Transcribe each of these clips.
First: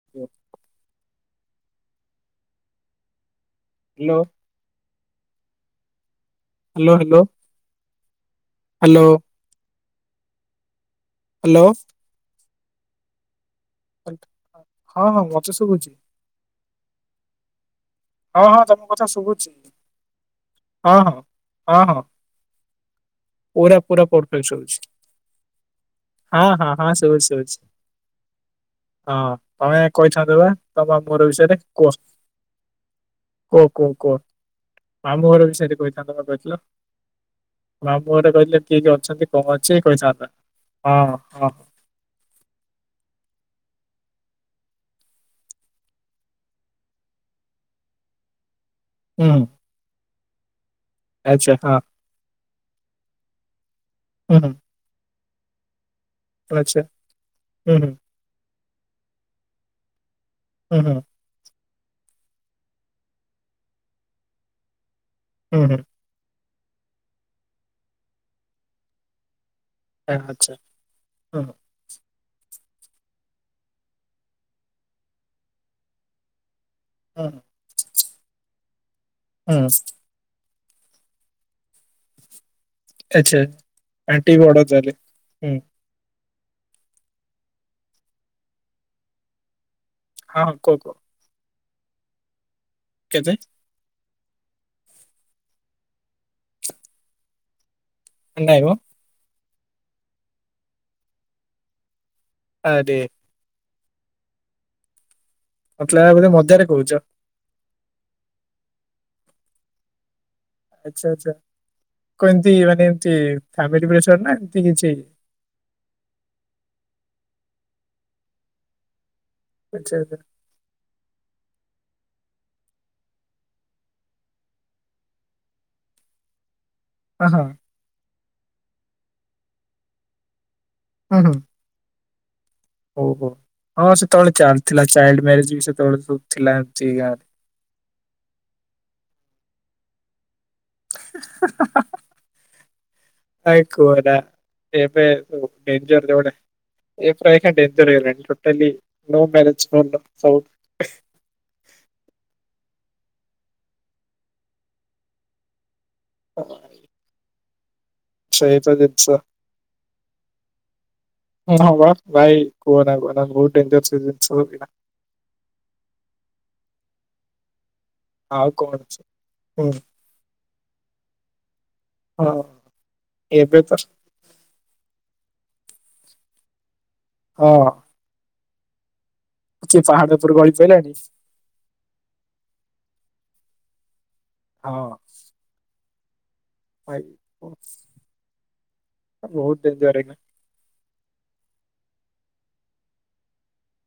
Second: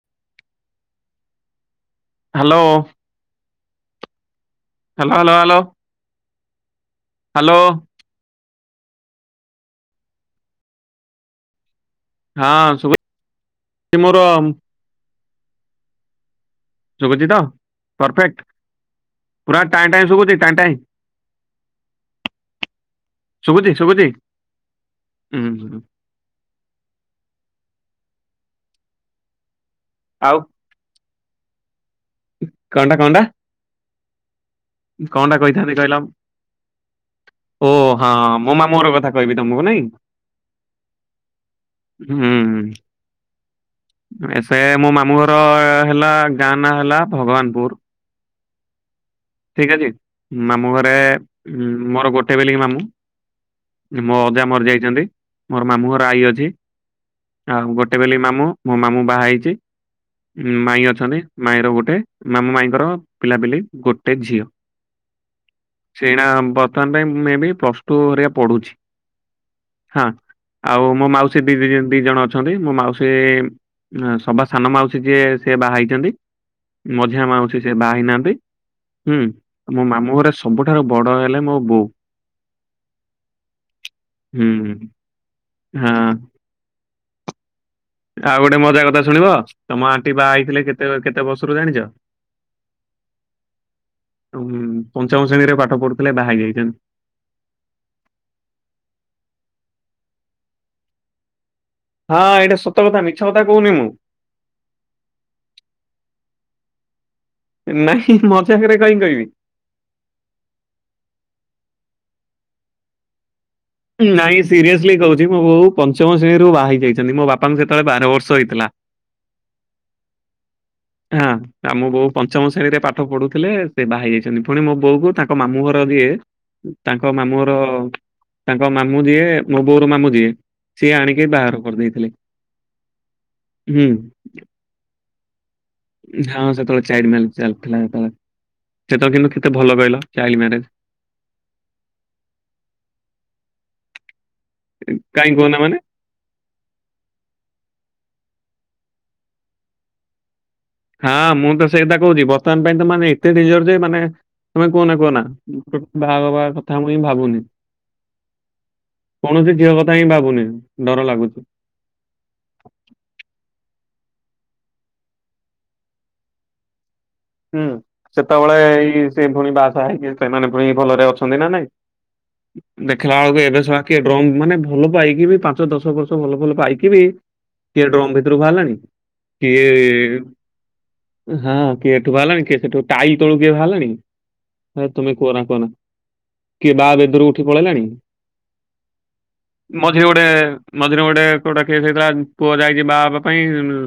[inaudible] Hello. Hello. Hello hello hello. Hello hello hello hello hello ହଁ ସବୁ ମୋର hello ହଁ ହଁ ମତେ ସବୁଛି। ସବୁଛି ତ? ପରଫେକ୍ଟ ହଁ ହଁ ତମ କଥା ଶୁଭୁଛି ପୁରା ଟାଇଁ ଟାଇଁ ଶୁଭୁଛି ଟାଇଁ ଟାଇଁ। ହଁ ହଁ ହଁ ହଁ ଶୁଭୁଛି ପୁରା ପୁରା ଶୁଭୁଛି ପରଫେକ୍ଟ ଶୁଭୁଛି ଉ ହୁଁ। ହଁ ହଁ ହଁ ଶୁବୁଛି ସୁବୁଛି ହଁ ତମେ କହୁଛ ଦେ ଆଉ ବା ତମ ମୋର ବିଷୟରେ କୁହ କଣ୍ଟା କଣ୍ଟା? କୁହ କୁହ କୁହ ମାମୁଁ ଘର କହିଥାନ୍ତି ବିଷୟରେ କହିଲ କହିଥାନ୍ତବା କହିଥିଲ। ଓ ହଁ ମାମୁଁ ଘରେ ମୋ କହିଥିଲ ମାମୁଁ କିଏ ଘର କିଏ କଥା ଅଛନ୍ତି କହିବି କଣ ତମକୁ ଅଛି ନାଇଁ? କହିଥାନ୍ତ ହଁ ହଁ। ହୁଁ। ଏସେ ମୋ ମାମୁଁ ଘର ହେଲା ଗାଁ ନାଁ ହେଲା ଭଗବାନପୁର। ହୁଁଁ। ଠିକ ଅଛି ମାମୁଁ ଘରେ ହଁ ମୋର ଗୋଟେ ବଲିକି ମାମୁଁ। ମୋ ଅଜା ହୁଁ ମରିଯାଇଛନ୍ତି ମୋର ମାମୁଁଘର ଆଈ ଅ ହୁଁ ଆଚ୍ଛା ଆଉ ହୁଁ ଗୋଟେ ହୁଁ ବଲି ମାମୁଁ। ମୋ ମାମୁଁ ବାହା ହେଇଛି, ମାଇ ହୁଁ ଅଛନ୍ତି। ମାଇଁ ର ଗୋଟେ। ମାମୁଁ ମାଇଁଙ୍କର ପିଲାପିଲି ଗୋଟେ ଝିଅ। ହୁଁ ହୁଁ। ସେ ଏଇନା ବର୍ତ୍ତମାନ ପାଇଁ ମେ ବି ପ୍ଲସ ଟୁ ହରିଆ ପଢୁଛି। ହଁ ହୁଁ ଆଚ୍ଛା ଆଉ ମୋ ହୁଁ ମାଉସୀ ବି ଦି, ଦି ଜଣ ଅଛ ଛନ୍ତି। ମୋ ମାଉସୀ, ସବା ସାନ ମାଉସୀ ଯିଏ ସିଏ ବାହା ହେଇଛନ୍ତି। ହୁଁ ମଝିଆଁ ମାଉସି ସେ ବାହା ହେଇନାହାନ୍ତି। ହୁଁ ମୋ ମାମୁଁ ଘରେ ସବୁଠାରୁ ବଡ ହେଲେ ମୋ ବୋଉ। ଆଚ୍ଛା ଆଣ୍ଟି ବଡ ତା ହେଲେ? ହାଁ। ଆଉ ଗୋଟେ ମଜା କଥା ଶୁଣିବ? ତମ ଆଣ୍ଟି ବାହା ହଁ ହଁ ହେଇଥିଲେ କୁହ କେତେ, କୁହ କେତେ ବର୍ଷରୁ ଜାଣିଛ? କେତେ? ହୁଁ ପଞ୍ଚମ ଶ୍ରେଣୀରେ ପାଠ ପଢୁଥିଲେ ବାହା ହେଇ ଯାଇଛନ୍ତି। ନାଇଁ ମ। ହଁ ଏଇଟା ସତ ଆରେ କଥା ମିଛ କଥା କହୁନି ମୁଁ। ମୋଦେ ଲାଗିଲା ବୋଧେ ମଜାରେ କହୁଛ। ନାଇଁ ମଜାକରେ କାଇଁ କହିବି? ଆଛା ଆଚ୍ଛା କଣ ଏମିତି, ମାନେ ଏମିତି ଫ୍ୟାମିଲ ପ୍ରେସର ନା ନାଇଁ ଏମିତି ସିରିୟସଲି କିଛି କହୁଛି ମୋ ବୋଉ ପଞ୍ଚମ ଶ୍ରେଣୀରୁ ବାହା ହେଇକି ଆଇଛନ୍ତି ମୋ ବାପାଙ୍କୁ ସେତେବେଳେ ବାର ବର୍ଷ ହେଇଥିଲା। ଆଛା ଆଛା। ହାଁ ମୋ ବୋଉ ପଞ୍ଚମ ଶ୍ରେଣୀରେ ପାଠ ପଢୁଥିଲେ ସିଏ ବାହା ହେଇ ଯାଇଛନ୍ତି। ପୁଣି ମୋ ବୋଉକୁ ତାଙ୍କ ମାମୁଁ ଘର ଯିଏ ତାଙ୍କ ହଁ ମାମୁଁ ହଁ ଘର, ତାଙ୍କ ମାମୁଁ ଯିଏ ମୋ ବୋଉର ମାମୁଁ ଯିଏ ସିଏ ଆଣିକି ବାହାଘର କରିଦେଇଥିଲେ। ଓହୋ। ହୁଁ ହଁ ସେତେବେଳେ ଚାଲି ଥିଲା। ଚାଇଲ୍ଡ ମ୍ୟାରେଜ ବି ସେତେବେଳେ ସବୁ ହଁ ଥିଲା। ସେତେବେଳେ ଏମିତି ଚାଇଲ୍ଡ ଗାଁ ରେ ମ୍ୟାରେଜ ଚାଲିଥିଲା ସେତେ ବେଳେ। ସେତେବେଳେ କିନ୍ତୁ କେତେ ଭଲ କହିଲ, ଚାଇଲ୍ଡ ମ୍ୟାରେଜ? ଆଉ କୁହନା। ଏବେ ଏହିକ୍ଷଣା କାହିଁ କୁହନା ମାନେ ଡେନଜର ହୋଇଗଲାଣି ଯୋ ମ୍ୟାରେଜ [unintelligible] ହଁ ମୁଁ ତ ସେଇକଥା କହୁଛି, ବର୍ତ୍ତମାନ ପାଇଁ ତ ମାନେ ଏତେ ଡେଞ୍ଜର ଯେ ମାନେ ତମେ କୁହନା କୁହନା ବାହାହବା କଥା ମୁଇ ଭାବୁନି। ସେଇତ ଜିନିଷ। କୌଣସି ଝିଅ କଥା ହିଁ ଭାବୁନି। ଡର ଲାଗୁଛି। ହଁ ବା ଭାଇ କୁହନା କୁହନା ବହୁତ ଡେଞ୍ଜର ଜିନିଷ ଗୁଡାକ ହୁଁ ଆଉ ସେତେବେଳେ କଣ ଏଇ ଅଛି ସେ ଫୁଣି ହୁଁ ବାହା ସା ହେଇକି ସେମାନେ ଫୁଣି ଭଲରେ ଅଛନ୍ତି ନା ନାଇଁ? ହଁ ଦେଖିଲା ବେଳକୁ ଏବେ ଶଳା କିଏ ଡ୍ରମ୍, ମାନେ ଭଲ ପାଇକି ବି ପାଞ୍ଚ ଦଶ ବର୍ଷ ଭଲ ଭଲ ପାଇକି ବି ହଁ। କିଏ ଡ୍ରମ ଭିତରୁ ବାହାରିଲଣି। କିଏ ପାହାଡ ଉପରୁ ଗଳି ପଇଲାଣି ହ କିଏ ଏଠୁ ବାହାରିଲାଣି, କିଏ ସେଠୁ, ଟାଇ ତଳୁ କିଏ ବାହାରଲାଣି, ହଁ ତୁମେ କୁହନା କୁହନା କିଏ ବାହା ଭାଇ ବେଦୀରୁ ଉଠି ପଳେଇଲାଣି, ବହୁତ ଡେଞ୍ଜର ମଝିରେ ଏଇନା। ଗୋଟେ ମଝିରେ ଗୋଟେ ଗୋଟେ କେସ୍ ହେଇଥିଲା ପୁଅ ଯାଇଛି ବାହା ହବା ପାଇଁ,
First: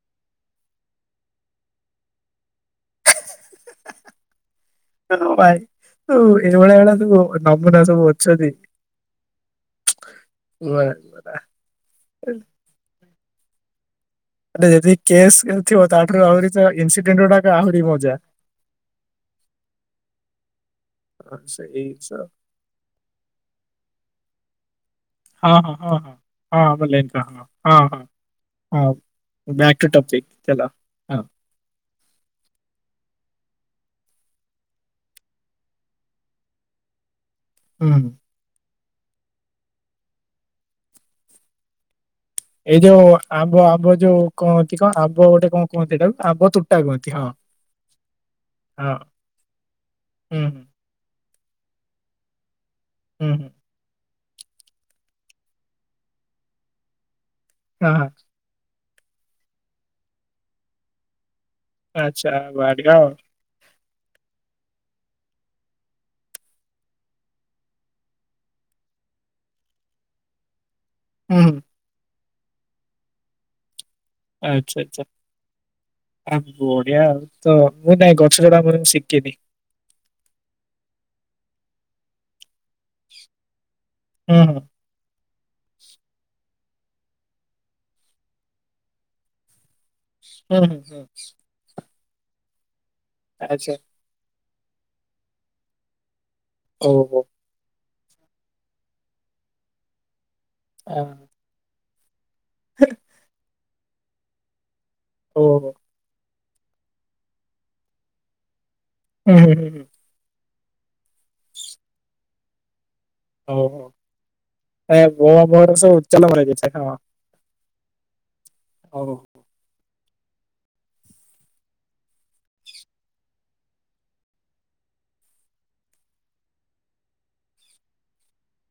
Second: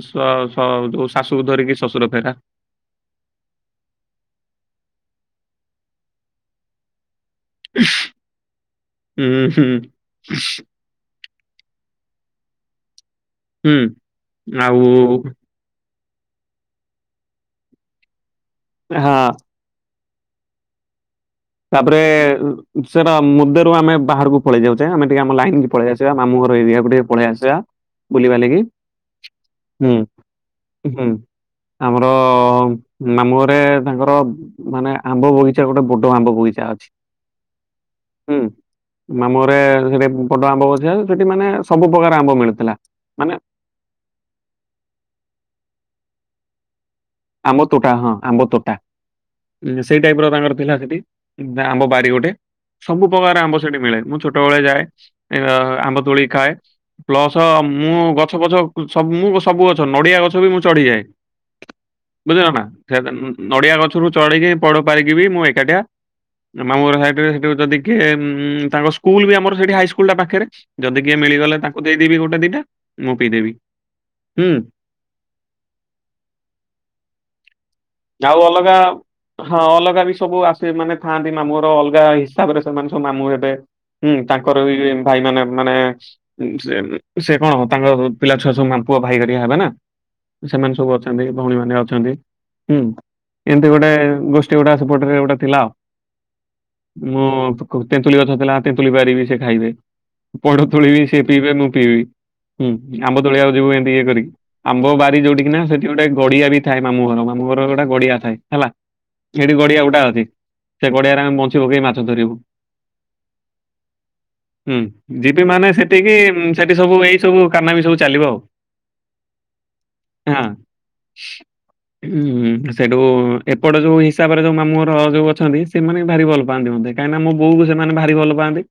ସ-ସ ଶାଶୁକୁ ଧରିକି ଶ୍ୱଶୁର ଫେରା ହ ଭାଇ ତୁ ଏଇଭଳିଆ ତୁ ହୋ ନମୁନା ସବୁ ଅଛନ୍ତି ହୁଁ ହୁଁ ହୁଁ। ଗୋଟେ ଆଉ ଯଦି କେସ୍ - ଥିବ ତାଠାରୁ ଆହୁରି ତ ଇନସିଡେଣ୍ଟ ଗୁଡାକ ଆହୁରି ମଜା। ହଁ। ସେଇ ତାପରେ ସ ସେଟା ମୁଦରୁ ଆମେ ବାହାରକୁ ପଳେଇ ଯାଉଛେ ଆମେ ଟିକେ ଆମ ହଁ ଲାଇନ କି ହଁ ପଳେଇ ହଁ ଆାଉଛେ ହଁ। ଯିବା ମାମୁଁ ଘର ହଁ ମୁଁ ଏରିଆକୁ ଲାଇନ୍ ଟିକେ କହ ପଳେଇ ହଁ ଆସିବା ହଁ ବୁଲିି ବାଲିକି ହଁ ବ୍ୟାକ୍ ଟୁ ଟପିକ ଚାଲ ହୁଁ ହଁ ଆମର ମାମୁଁ ଘରେ ତାଙ୍କର ମାନେ ଆମ୍ବ ବଗିଚା ଗୋଟେ ବଡ କଣ ଆମ୍ବ ବୋଇଚା ଅଛି ହୁଁ ହୁଁ ମାମୁଁ ଘରେ ସେଠି ବଡ଼ ଆମ୍ବ ବସିବା ସେଠି ମାନେ ସବୁ ପ୍ରକାର ଆମ୍ବ ମିଳୁଛି ଏଇ ଯୋଉ ଆବ ଆବ ଯୋଉ କୁହନ୍ତି କଣ ଆବ ଗୋଟେ କଣ କୁହନ୍ତି ଏଇଟାକୁ ଆବ ତୁଟା କୁହନ୍ତି ହଁ। ଆମ ତୋଟା ହଁ ଆମ୍ବ ତୋଟା ହଁ ସେଇ ଟାଇପ ର ହୁଁ ତାଙ୍କର ଥିଲା ସେଠି। ଆମ୍ବ ବାରି ଗୋଟେ ସବୁ ହୁଁ ପ୍ରକାର ହୁଁ ଆମ୍ବ ସେଥିମିଳେ ମୁଁ ଛୋଟବେଳେ ଯାଏ ଆମ୍ବ ତୋଳି ଖାଏ ପ୍ଲସ ହୁଁ ହଁ ମୁଁ ହଁ ଗ ଗଛ ପଛ ସବୁ ମୁଁ ସବୁ ଗଛ ନଡ଼ିଆ ଗଛ ବି ମୁଁ ଚଢ଼ିଯାଏ। ଆଚ୍ଛା ବୁଝିଲ ନା ବଢିଆ ସେ ଆଉ ନ ନ ନଡିଆ ଗଛରୁ ଚଢିକି ପଇଡ ପାରିକି ମୁଁ ଏକାଟିଆ ମାମୁଁଘର ସାଇଟିରେ ସେଠି ଯଦି କିଏ ତାଙ୍କ ସ୍କୁଲ ବି ଆମର ସେଠି ହାଇସ୍କୁଲଟା ପାଖରେ। ଯଦି କିଏ ହୁଁ। ମିଳିଗଲେ ତାଙ୍କୁ ଦେଇଦେବି ଗୋଟେ ଦିଟା ମୁଁ ପିଇଦେବି। ହୁଁ। ଆଚ୍ଛା ଆଚ୍ଛା ଆ ବଢିଆ। ତ ମୁଁ ନାଇଁ ଆଉ ଗଛଚଢା ଅଲଗା ମୁଁ ଶିଖିନି। ହଁ ଅଲଗା ବି ସବୁ ଆସେ ମାନେ ଥାଆନ୍ତି ମାମୁଁର ଅଲଗା ହି ହିସାବରେ ସେମାନେ ସବୁ ମାମୁଁ ହେବେ ହୁଁ ତାଙ୍କର ଭାଇ ମାନେ ମାନେ ସେ ସେ କଣ ତାଙ୍କ ପିଲା ଛୁଆ ସବୁ ମାମୁଁ ପୁଅ ଭାଇ ହେରିକା ହେବେ ନା ହୁଁ ସେମାନେ ହୁଁ ସବୁ ହୁଁ ଅଛନ୍ତି ଭଉଣୀ ମାନେ ଅଛନ୍ତି ହୁଁ ଏମିତି ଆଚ୍ଛା ଗୋଟେ ଗୋସ ସେ ଗୋଟା ସେପଟରେ ଗୋଟା ଥିଲା ଓହୋ ମୁଁ ତେନ୍ତୁଳି ଗଛ ଥିଲା ତେନ୍ତୁଳି ପାରିବି ସେ ଖାଇବେ ପଢୁଥୁଳି ଆ ବି ସେ ପିଇବେ ମୁଁ ପିଇବି। ହୁଁ ଆମ୍ବ ତୋଳିବାକୁ ଯିବୁ ଏମିତି ଇଏ କରିକି ଆମ୍ବ ବାରି ଯୋଉଠିକିନା ଓହୋ ସେଠି ଗୋଟେ ଗଡିଆ ବି ଥାଏ ମାମୁଁ ଘର ମାମୁ ଘର ଗୋଟେ ଗଡିଆ ଥାଏ ହେଲା ହୁଁ ହୁଁ ସେଇଠି ହୁଁ ଗଡିଆ ହୁଁ ଗୋଟା ଅଛି। ସେ ଗଡିଆରେ ଆମେ ବଁଛି ପକେଇ ମାଛ ଧରିବୁ। ଓହୋ ହୁଁ ଏ ମୋ ଯିବି ଆମ ମାନେ ଘର ସବୁ ସେଠିକି ଉଚ୍ଚାଲ ମରାଯାଇଛି ସେଠି ହଁ ସବୁ ଏଇ ସବୁ କାରନାମୀ ସବୁ ଚାଲିବ ଆଉ। [unintelligible] ହଁ। ହୁଁ ସେଇଠୁ ଏପଟ ଯୋଉ ହିସାବରେ ଯୋଉ ମାମୁଁଘର ଯୋଉ ଅଛନ୍ତି ସେମାନେ ବି ଭାରି ଭଲ ପାଆନ୍ତି ମତେ। କାହିଁକିନା ମୋ ବୋଉ କୁ ସେମାନେ ଭାରି ଭଲ ପାଆନ୍ତି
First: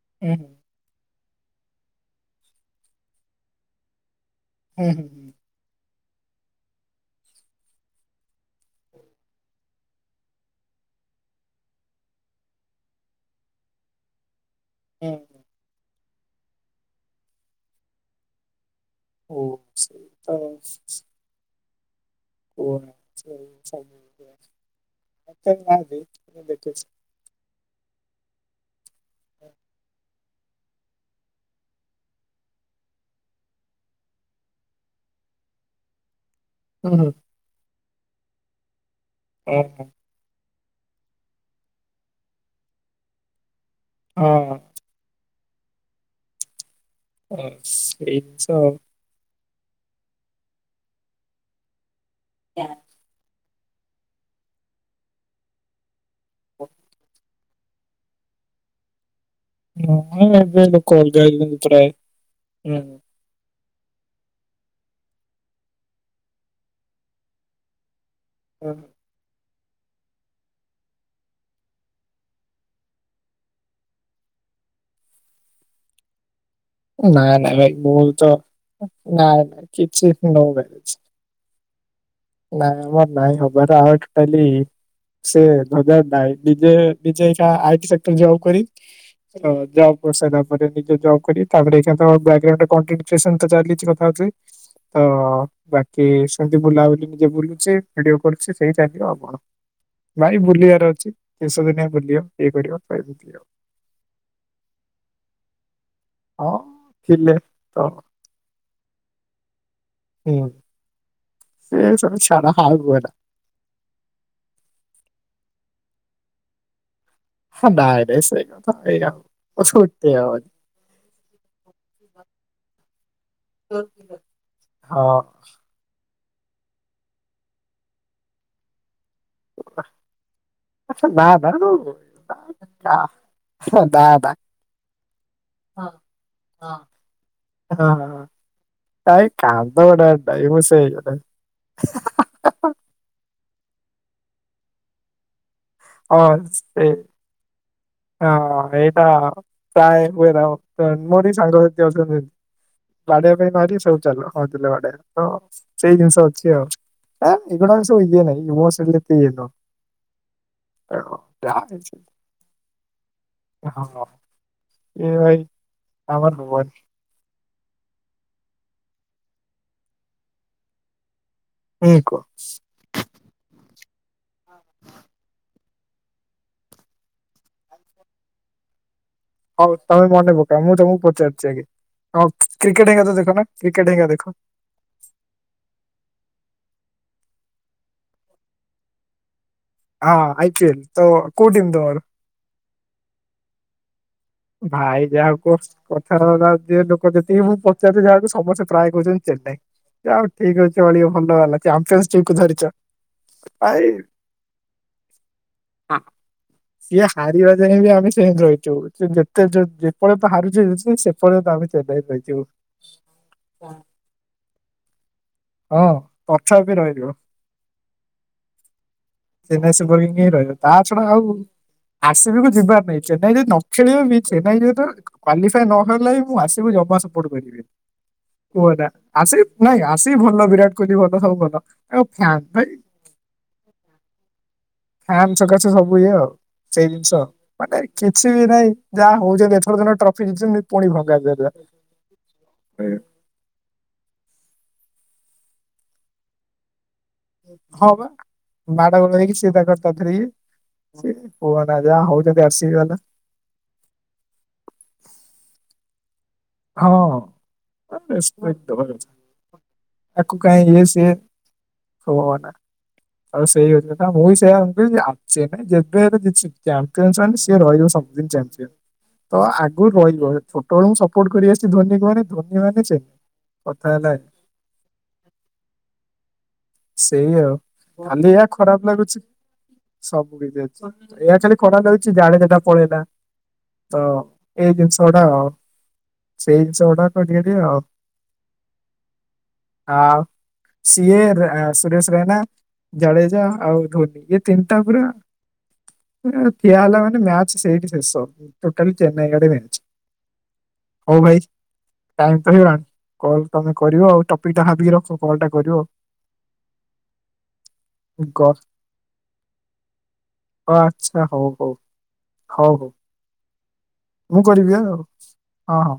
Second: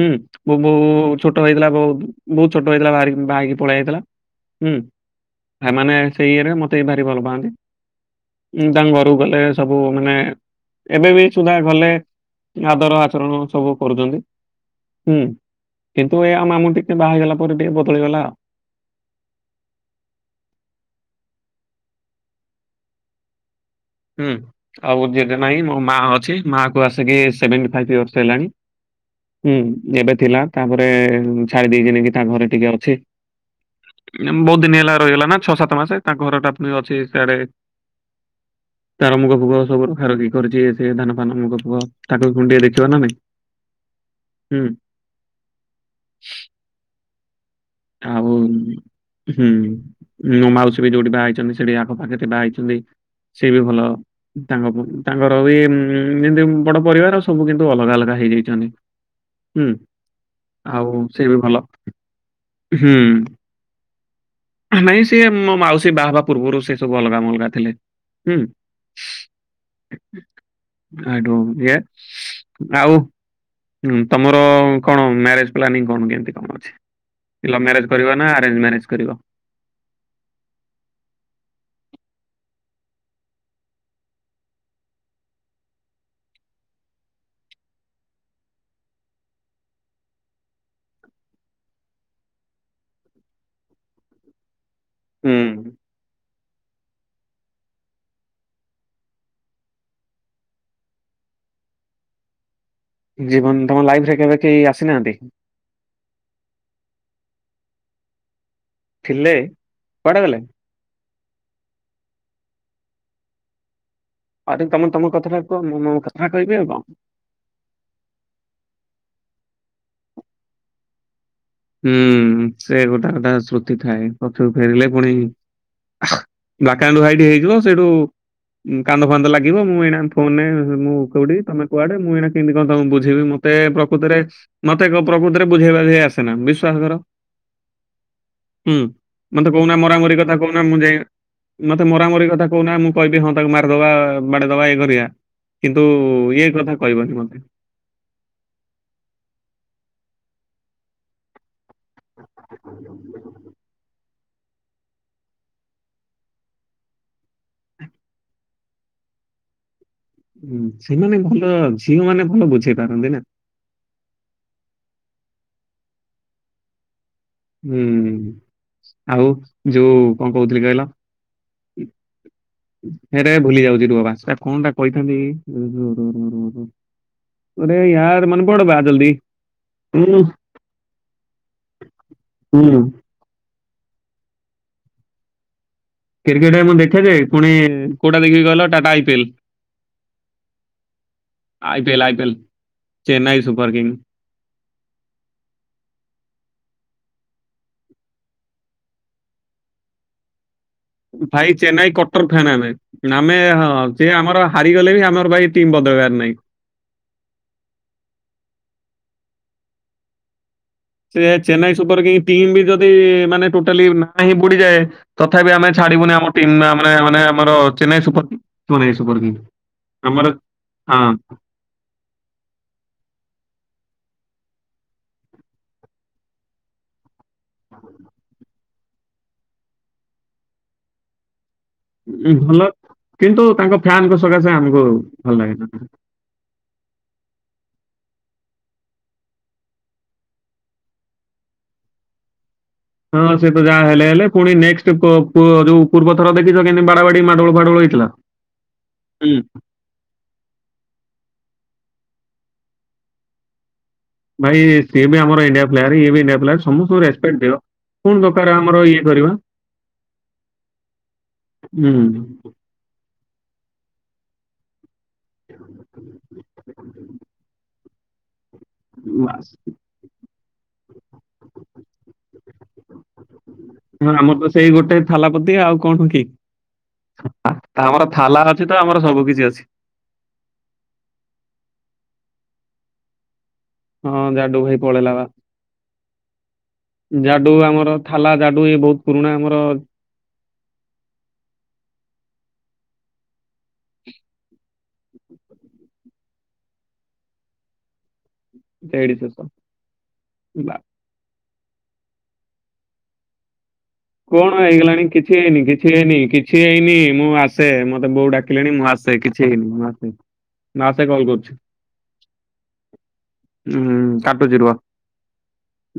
ହୁଁ ବୋଉ ବୋଉ ଛୋଟ ହେଇଥିଲା ବହୁ ବହୁତ ଛୋଟ ହେଇଥିଲା ବାହାରକି ବାହାହେଇକି ପଳେଇ ଆଇଥିଲା ହୁଁ। ସେମାନେ ସେଇ ଇଏରେ ମତେ ବି ଭାରି ଭଲ ପାଆନ୍ତି। ମୁଁ ତାଙ୍କ ଘରୁ ଗଲେ ସବୁ ମାନେ ଏବେ ବି ସୁଧା ଗଲେ ଆଦର ଆଚରଣ ସବୁ କରୁଛନ୍ତି। ହୁଁ କିନ୍ତୁ ଏୟା ମାମୁଁ ଟିକେ ବାହା ହେଇଗଲା ପରେ ଟିକେ ବଦଳିଗଲେ। ଓ ସେଇ ତ ଏୟା ହେଉଚି ହୁଁ ଆଉ ଜେଜ ନାଇଁ ମୋ ମା ନାହାନ୍ତି ଅଛି ମୁଁ ମା କୁ ଦେଖିଛି। ଆସ ସିକି ସେଭେଣ୍ଟି ଫାଇପ ଇୟର୍ସ ହେଲାଣି ହୁ ଏବେ। ଥିଲା ତାପରେ ଛାଡି ଦେଇଛି ନେଇ କିି ତା ଘରେ ଟିକେ ଅଛି। ବହୁତ ଦିନ ହେଲା ରହିଗଲା ନା ଛଅ ସାତ ମାସେ ତାଙ୍କ ଘରଟା ହୁଁ ଅଛି ହୁଁ ସାଡେ ତାର ମୁଗ ଫୁଗ ଓହୋ ସବୁ ରଖା ରଖି କରିଛି ସେ ଧାନ ଫାନ ମୁଗ ଫୁଗ ତାକୁ ବି ଖୁଣ୍ଡଡି ଦେଖିବା ନା ନାଇଁ ହଁ ହୁଁ ହ [unintelligible] ଆଉ ହୁଁ ମୋ ମାଉସୀ ବି ଯୋଉଠି ବାହା ହେଇଛନ୍ତି ସେଠି ଆଖପାଖରେ ସେ ବା ହେଇଛନ୍ତି ଆଉ। ସେ ବି ଭଲ ତାଙ୍କ ତାଙ୍କର ବି ଉଁ ଏମିତି ବଡ ପରିବାର ସବୁ କିନ୍ତୁ ଅଲଗା ଅଲଗା ହେଇଯାଇଛନ୍ତି। ହୁଁ ହଁ ଏବେ ଲୋକ ଆଉ ଅଲଗା ସେ ବି ହେଇଛନ୍ତି ଭଲ ପ୍ରାୟ ହୁଁ। ଆମେ ବି ସେୟା ମୋ ମାଉସୀ ବାହା ହେବା ପୂର୍ବରୁ ସେ ସବୁ ଅଲଗା ମଲଗା ଥିଲେ ହୁଁ। ହୁଁ। [unintelligible] ଆଉ ହୁଁ ତମର କଣ ମ୍ୟାରେଜ୍ ପ୍ଲାନିଙ୍ଗ କଣ କେମିତ୍ କଣ ଅଛି? ନାଇଁ ନାଇଁ ଲଭ୍ ଭାଇ ମ୍ୟାରେଜ କରିବ ଭୁଲ ନା ତ ଆରେଞ୍ଜ ମ୍ୟାରେଜ କରିବ? ନାଇଁ କିଛି [unintelligible] ନାଇଁ ଆମର ନାଇଁ ହବାର ଆଉ ଟୋଟାଲି [unintelligible] ନାଇଁ ନିଜେ ନିଜେ [unintelligible] ଜବ୍ କରିସାରିଲ ପରେ ନିଜ ଜବ କରି ତାପରେ ଚାଲି କଥା ହଉଛି। ତ ହୁଁ ବାକି ସେମିତି ବୁଲାବୁଲି ଯ ବୁଲୁଛି ଭିଡିଓ କରୁଛି ସେଇ ଚାଲିବ ଆପଣ ଭାଇ ବୁଲିବାର ଅଛି ଶଷ ଦିନେ ବୁଲିିବ ଇଏ କରିବ ବୁଲି ଜୀବନ ତମ ଲାଇଫ ରେ କେବେ କେହି ଆସିନାହାନ୍ତି? ହଁ ଥିଲେ ତ। ଥିଲେ? କୁଆଡେ ଗଲେ? ହୁଁ ସେଇ ସ ଛଡ଼ ଆଗୁଲା। ଆଉ ଟିକେ ତମେ ତମ କଥାଟା କୁହ ମୁଁ ମୋ କଥା ଟା କହିବି ଆଉ କଣ? ହ ନାଇଁ ନାଇ ସେଇ କଥା [unintelligible] ଉଠେଇହବନି। ହୁଁ ସେ ଗୋଟା ଗୋଟା ସ୍ମୁତି ହଁ ନା ଥାଏ ନା ପଛରୁ ଫେରିଲେ ପୁଣି ବାାକାଣ୍ଡୁ ଭାଇଠ ହେଇଯିବ ସେଇଠୁ କାନ୍ଦ ଫାନ୍ଦ ଲାଗି ଲ ମୁଁ ଏଇନା ଫୋନରେ ମୁଁ କଉଠି ତମେ ନା ନା। କୁଆଡେ ମୁଁ ଏଇନା କେମିତି କଣମ ବୁଝିବି ମତେ ହଁ ପ୍ରକୃତରେ ମତେ ଏକ ପ୍ରକୃତିରେ ବୁଝେଇବାଝେଇ ଆସେନା ବିଶ୍ଵାସ କର। ହୁଁ କାଇଁ ମତେ କହୁନା କାନ୍ଦ ଗୁଡା ମରାମରି କଥା ନାଇଁ କହୁନା ମୁଁ ସେଇ ଯାଇ ହଁ ମତେ ମରାମରି ସେ କଥା କହୁନା ମୁଁ କହିବି ହଁ ତାକୁ ମାରିଦବା ବାଡେଦବା ଏଇ ଘରିଆ କିନ୍ତୁ ଇଏ କଥା ସେ କହିବନି ମତେ। ହଁ ଏଟା କଏ ବୁଏ [unintelligible] ବାଡେଇଆ ପାଇଁ ମାରି ସବୁ ଚାଲ ହଉ ଦେ ବାଡେଇଆ ହଁ ସେଇ ଜିନିଷ ଅଛି ଆଉ। ଆଁ ଏଇଡସଇଏ ନାାଇଁ ବସିଲ ତଇନ ହୁଁ ସେମାନେ ଭଲ ଝିଅ ମାନେ ଭଲ ବୁଝେଇ ପାରନ୍ତି ନା। ହଁ ଏ ଭାଇ ଆମର ହୁଁ ଆଉ ଯୋଉ କଣ କହୁଥିଲି କହିଲ? ହଁ କୁହ। ହେ ରେ ଭୁଲି ଯାଉଛି ରୁ ବାସଟ କଣ ଟା କହିଥାନ୍ତି। ରେୟାର ମନ ପଡ ବା ଜଲଦି। ହଉ ତମେ ମନେ ପକା ମୁଁ ତମକୁ ପଚାରୁଛି ଆ ହଁ କ୍ରିକେଟ୍ ହଇା ତ ଦେଖ ନା କ୍ରିକେଟ ହେକ ଦେଖ? କ୍ରିକେଟ ମୁଁ ଦେଖେ ଯେ ପୁଣି କୋଉଟା ଦେଖିକି ଗ ଟାଟା ଆଇ ପିଏଲ। ହଁ ଆଇକଲ ତ କଉଠିିନ ଆଇପିଏଲ ତୋମର? IPL Chennai super king. ଭାଇ ଯାହା କ କଥା ହେ ଯିଏ ଲୋକ ଯେତିକି ମୁ ପଚାରୁଛି ଯାହାକୁ ସମସ୍ତେ ପ୍ରାୟ କହୁଛନ୍ତି ଚେନ୍ନାଇ। ଯାହା ହଉ ଠିକ ଅଛି ଅଳିକ ଭଲ ଭାଇ ହେଲା ଚେନ୍ନାଇ ଚାମ୍ପିୟନ୍ସ ଟ୍ରିପ କଟର କୁ ଫାନ ଧରିଛ ଆମେ ଆମେ ହଁ ଭାଇ ସେିଏ ଆମର ହାରିଗଲେ ବି ଆମର ଭାଇ ଟିମ ହଁ। ବଦଳିବାରନାଇ। ସିଏ ହାରିବା ଯାଏଁ ବି ଆମେ ସେ ରହିଛୁ ଯେତେ ଯେପବେ ତ ହାରୁଛେ ସେ ଚେନ୍ନାଇ ସୁପର କିଙ୍ଗ ଟିମ୍ ବି ଯଦି ମାନେ ଟୋଟାଲି ନା ହିଁ ବୁଡିଯାଏ। ତଥାପି ଆମେ ହଁ ଛାଡିବୁନି ଆମ ଟିମ୍ ତଥାପି ମାନେ ରହିବ ମାନେ ଆମର ଚେନ୍ନାଇ ସୁପର ଚେନ୍ନାଇ ସୁପର ହିଁ କିଙ୍ଗ [unintelligible] ରହିବ ତା ଛଡା ଆଉ ଆସିବିକୁ ଯିବାର ନାହିଁ ଚେନ୍ନାଇ ଯଦି ନ ଖେଳିବ ବି ସେ ନାଇ ଯେତ କ୍ୱାଲିଫିନହେଲେ ବିି ମୁଁ ଆସିବି ଜମା ସପୋର୍ଟ କରିବି କୁହ ନା ଆସି ନାଇଁ ଆସି ଭଲ ବିରାଟ କୋହଲି ଭଲ ସବୁ ଭଲ। ଆଉ ଉ ଫ୍ୟାନ୍ ଭଲ ଭାଇ କିନ୍ତୁ ତାଙ୍କ ଫ୍ୟାନଙ୍କ ସକାଶେ ଆମକୁ ଫ୍ୟାନ୍ ଭଲ ସକାଶେ ଲାଗେନ ସବୁ ଇଏ ଆଉ ସେଇ ଜିନିଷ ମାନେ କିଛି ବି ନହିଁ ଯାହା ହଉଛନ୍ତି ଏଥର ଦ ଟ୍ରଫି ଜତିଛନ୍ତି ପୁଣି ଭଗା ହଁ ସେ ତ ଯାହା ହେଲେ ହେଲେ ପୁଣି ନେକ୍ସଟ ଯୋଉ ପୂର୍ବ ଥର ଦେଖିଛ କେମତି ବାଡ ବାଡି ମାଡୋଳୁ ଫାଡଳ ହେଇଥିଲା। [unintelligible] କୁହ ନା ଯା ହଉଛନ୍ତି ଆସିକି ବାଲା। ଭାଇ ସିଏ ଆମ ଇଣ୍ଡିଆ ପ୍ଲେୟାର ଇଏବି ଇଣ୍ଡିଆ ପ୍ଲେୟାର। ସମସ୍ତଙ୍କୁ ହଁ ରେସ୍ପେକ୍ଟ ଦିଅ କଣ ଦରକାର ରେସପେକ୍ଟ ଆମର ଦବା ଇଏ କଥା। କରିବା। ଆକୁ କାଇ ଇଏ ସେଏ ହୁଁ, ଭଗବନେ। ଆଉ ସେଇ ହଉଛି ମୁଁ ବି ସେୟା ଆଉ ଚେନାଇ ଯେବେ ହେଲେ [unintelligible] ସେ ରହିବ ସବୁଦିନ [unintelligible] ବାସ୍ ରହିବ ଛୋଟବେଳୁ ମୁ ସପୋର୍ଟ କରିଆସିଛି ଧୋନୀ ମାନେ ଧୋନି ମାନେ କଥା ହଁ ହେଲା ଆମର ତ ସେଇ ଗୋଟେ ଥାଲାପତି ଆଉ କଣ କି? ସେଇ ଆଉ ତା ଆମର ଖାଲି ଥାଲା ଏହା ଅଛି ଖରାପ ତ ଆମର ଲାଗୁଛି ସବୁ କିିଛି ଅଛି। ସବୁ କିଛି ଅଛି ଏୟା ଖାଲି ଖରାପ ଲାଗୁଚି ଜାଣିଦେଲା ପଳେଇଲା। ତ ହଁ ଜାଡୁ ଏଇ ଭାଇ ଜିନିଷ ପଳେଇଲା ଟା। ବା। ସେଇଜିନିଷଗୁଡାକ ଟିକେ ଜାଡୁ ଟିକେ ଆଉ ଆମର ଥାଲା ଜାଡୁ ଇଏ ବହୁତ ପୁରୁଣା ଆମର ଆ ସିଏ ରେ ସୁରେଶ ରରେନା। [unintelligible] ଆଉ ଧୋନି ଯେ ତିନିଟା ପରା। ଠିଆ ହେଲା ମାନେ ମ୍ୟାଚ ସେଇଠି ସେଷ। ଟୋଟାଲି ଏଇଠି ଚେନ୍ନାଇ ଶେଷ। ଆଡେ [inaudible] ବା ହୋଉ ଭାଇ। [inaudible] ହୋଉ ଆଉ ତମେ କରିବ ଆଉ ଟପିକି ଟା ଭାବିକି ରଖ କଲ୍ ଟା କରିବ। କିନି କି ସେଇନି ମୁଁ ଆସେ ମତ ମତେ ବୋଉ ଗ ଡାକିଲେଣି ମୁଁ ଆସେ କିଛି ହେଇନି ମୁଁ ଆସେ ମୁ ଆସେ କଲ୍ କରୁଛି। ହୋଉ। ଉଁ, ମୁଁ କାଟୁଛି କରିବି ରୁହ। ଆଉ ହଁ ହଁ।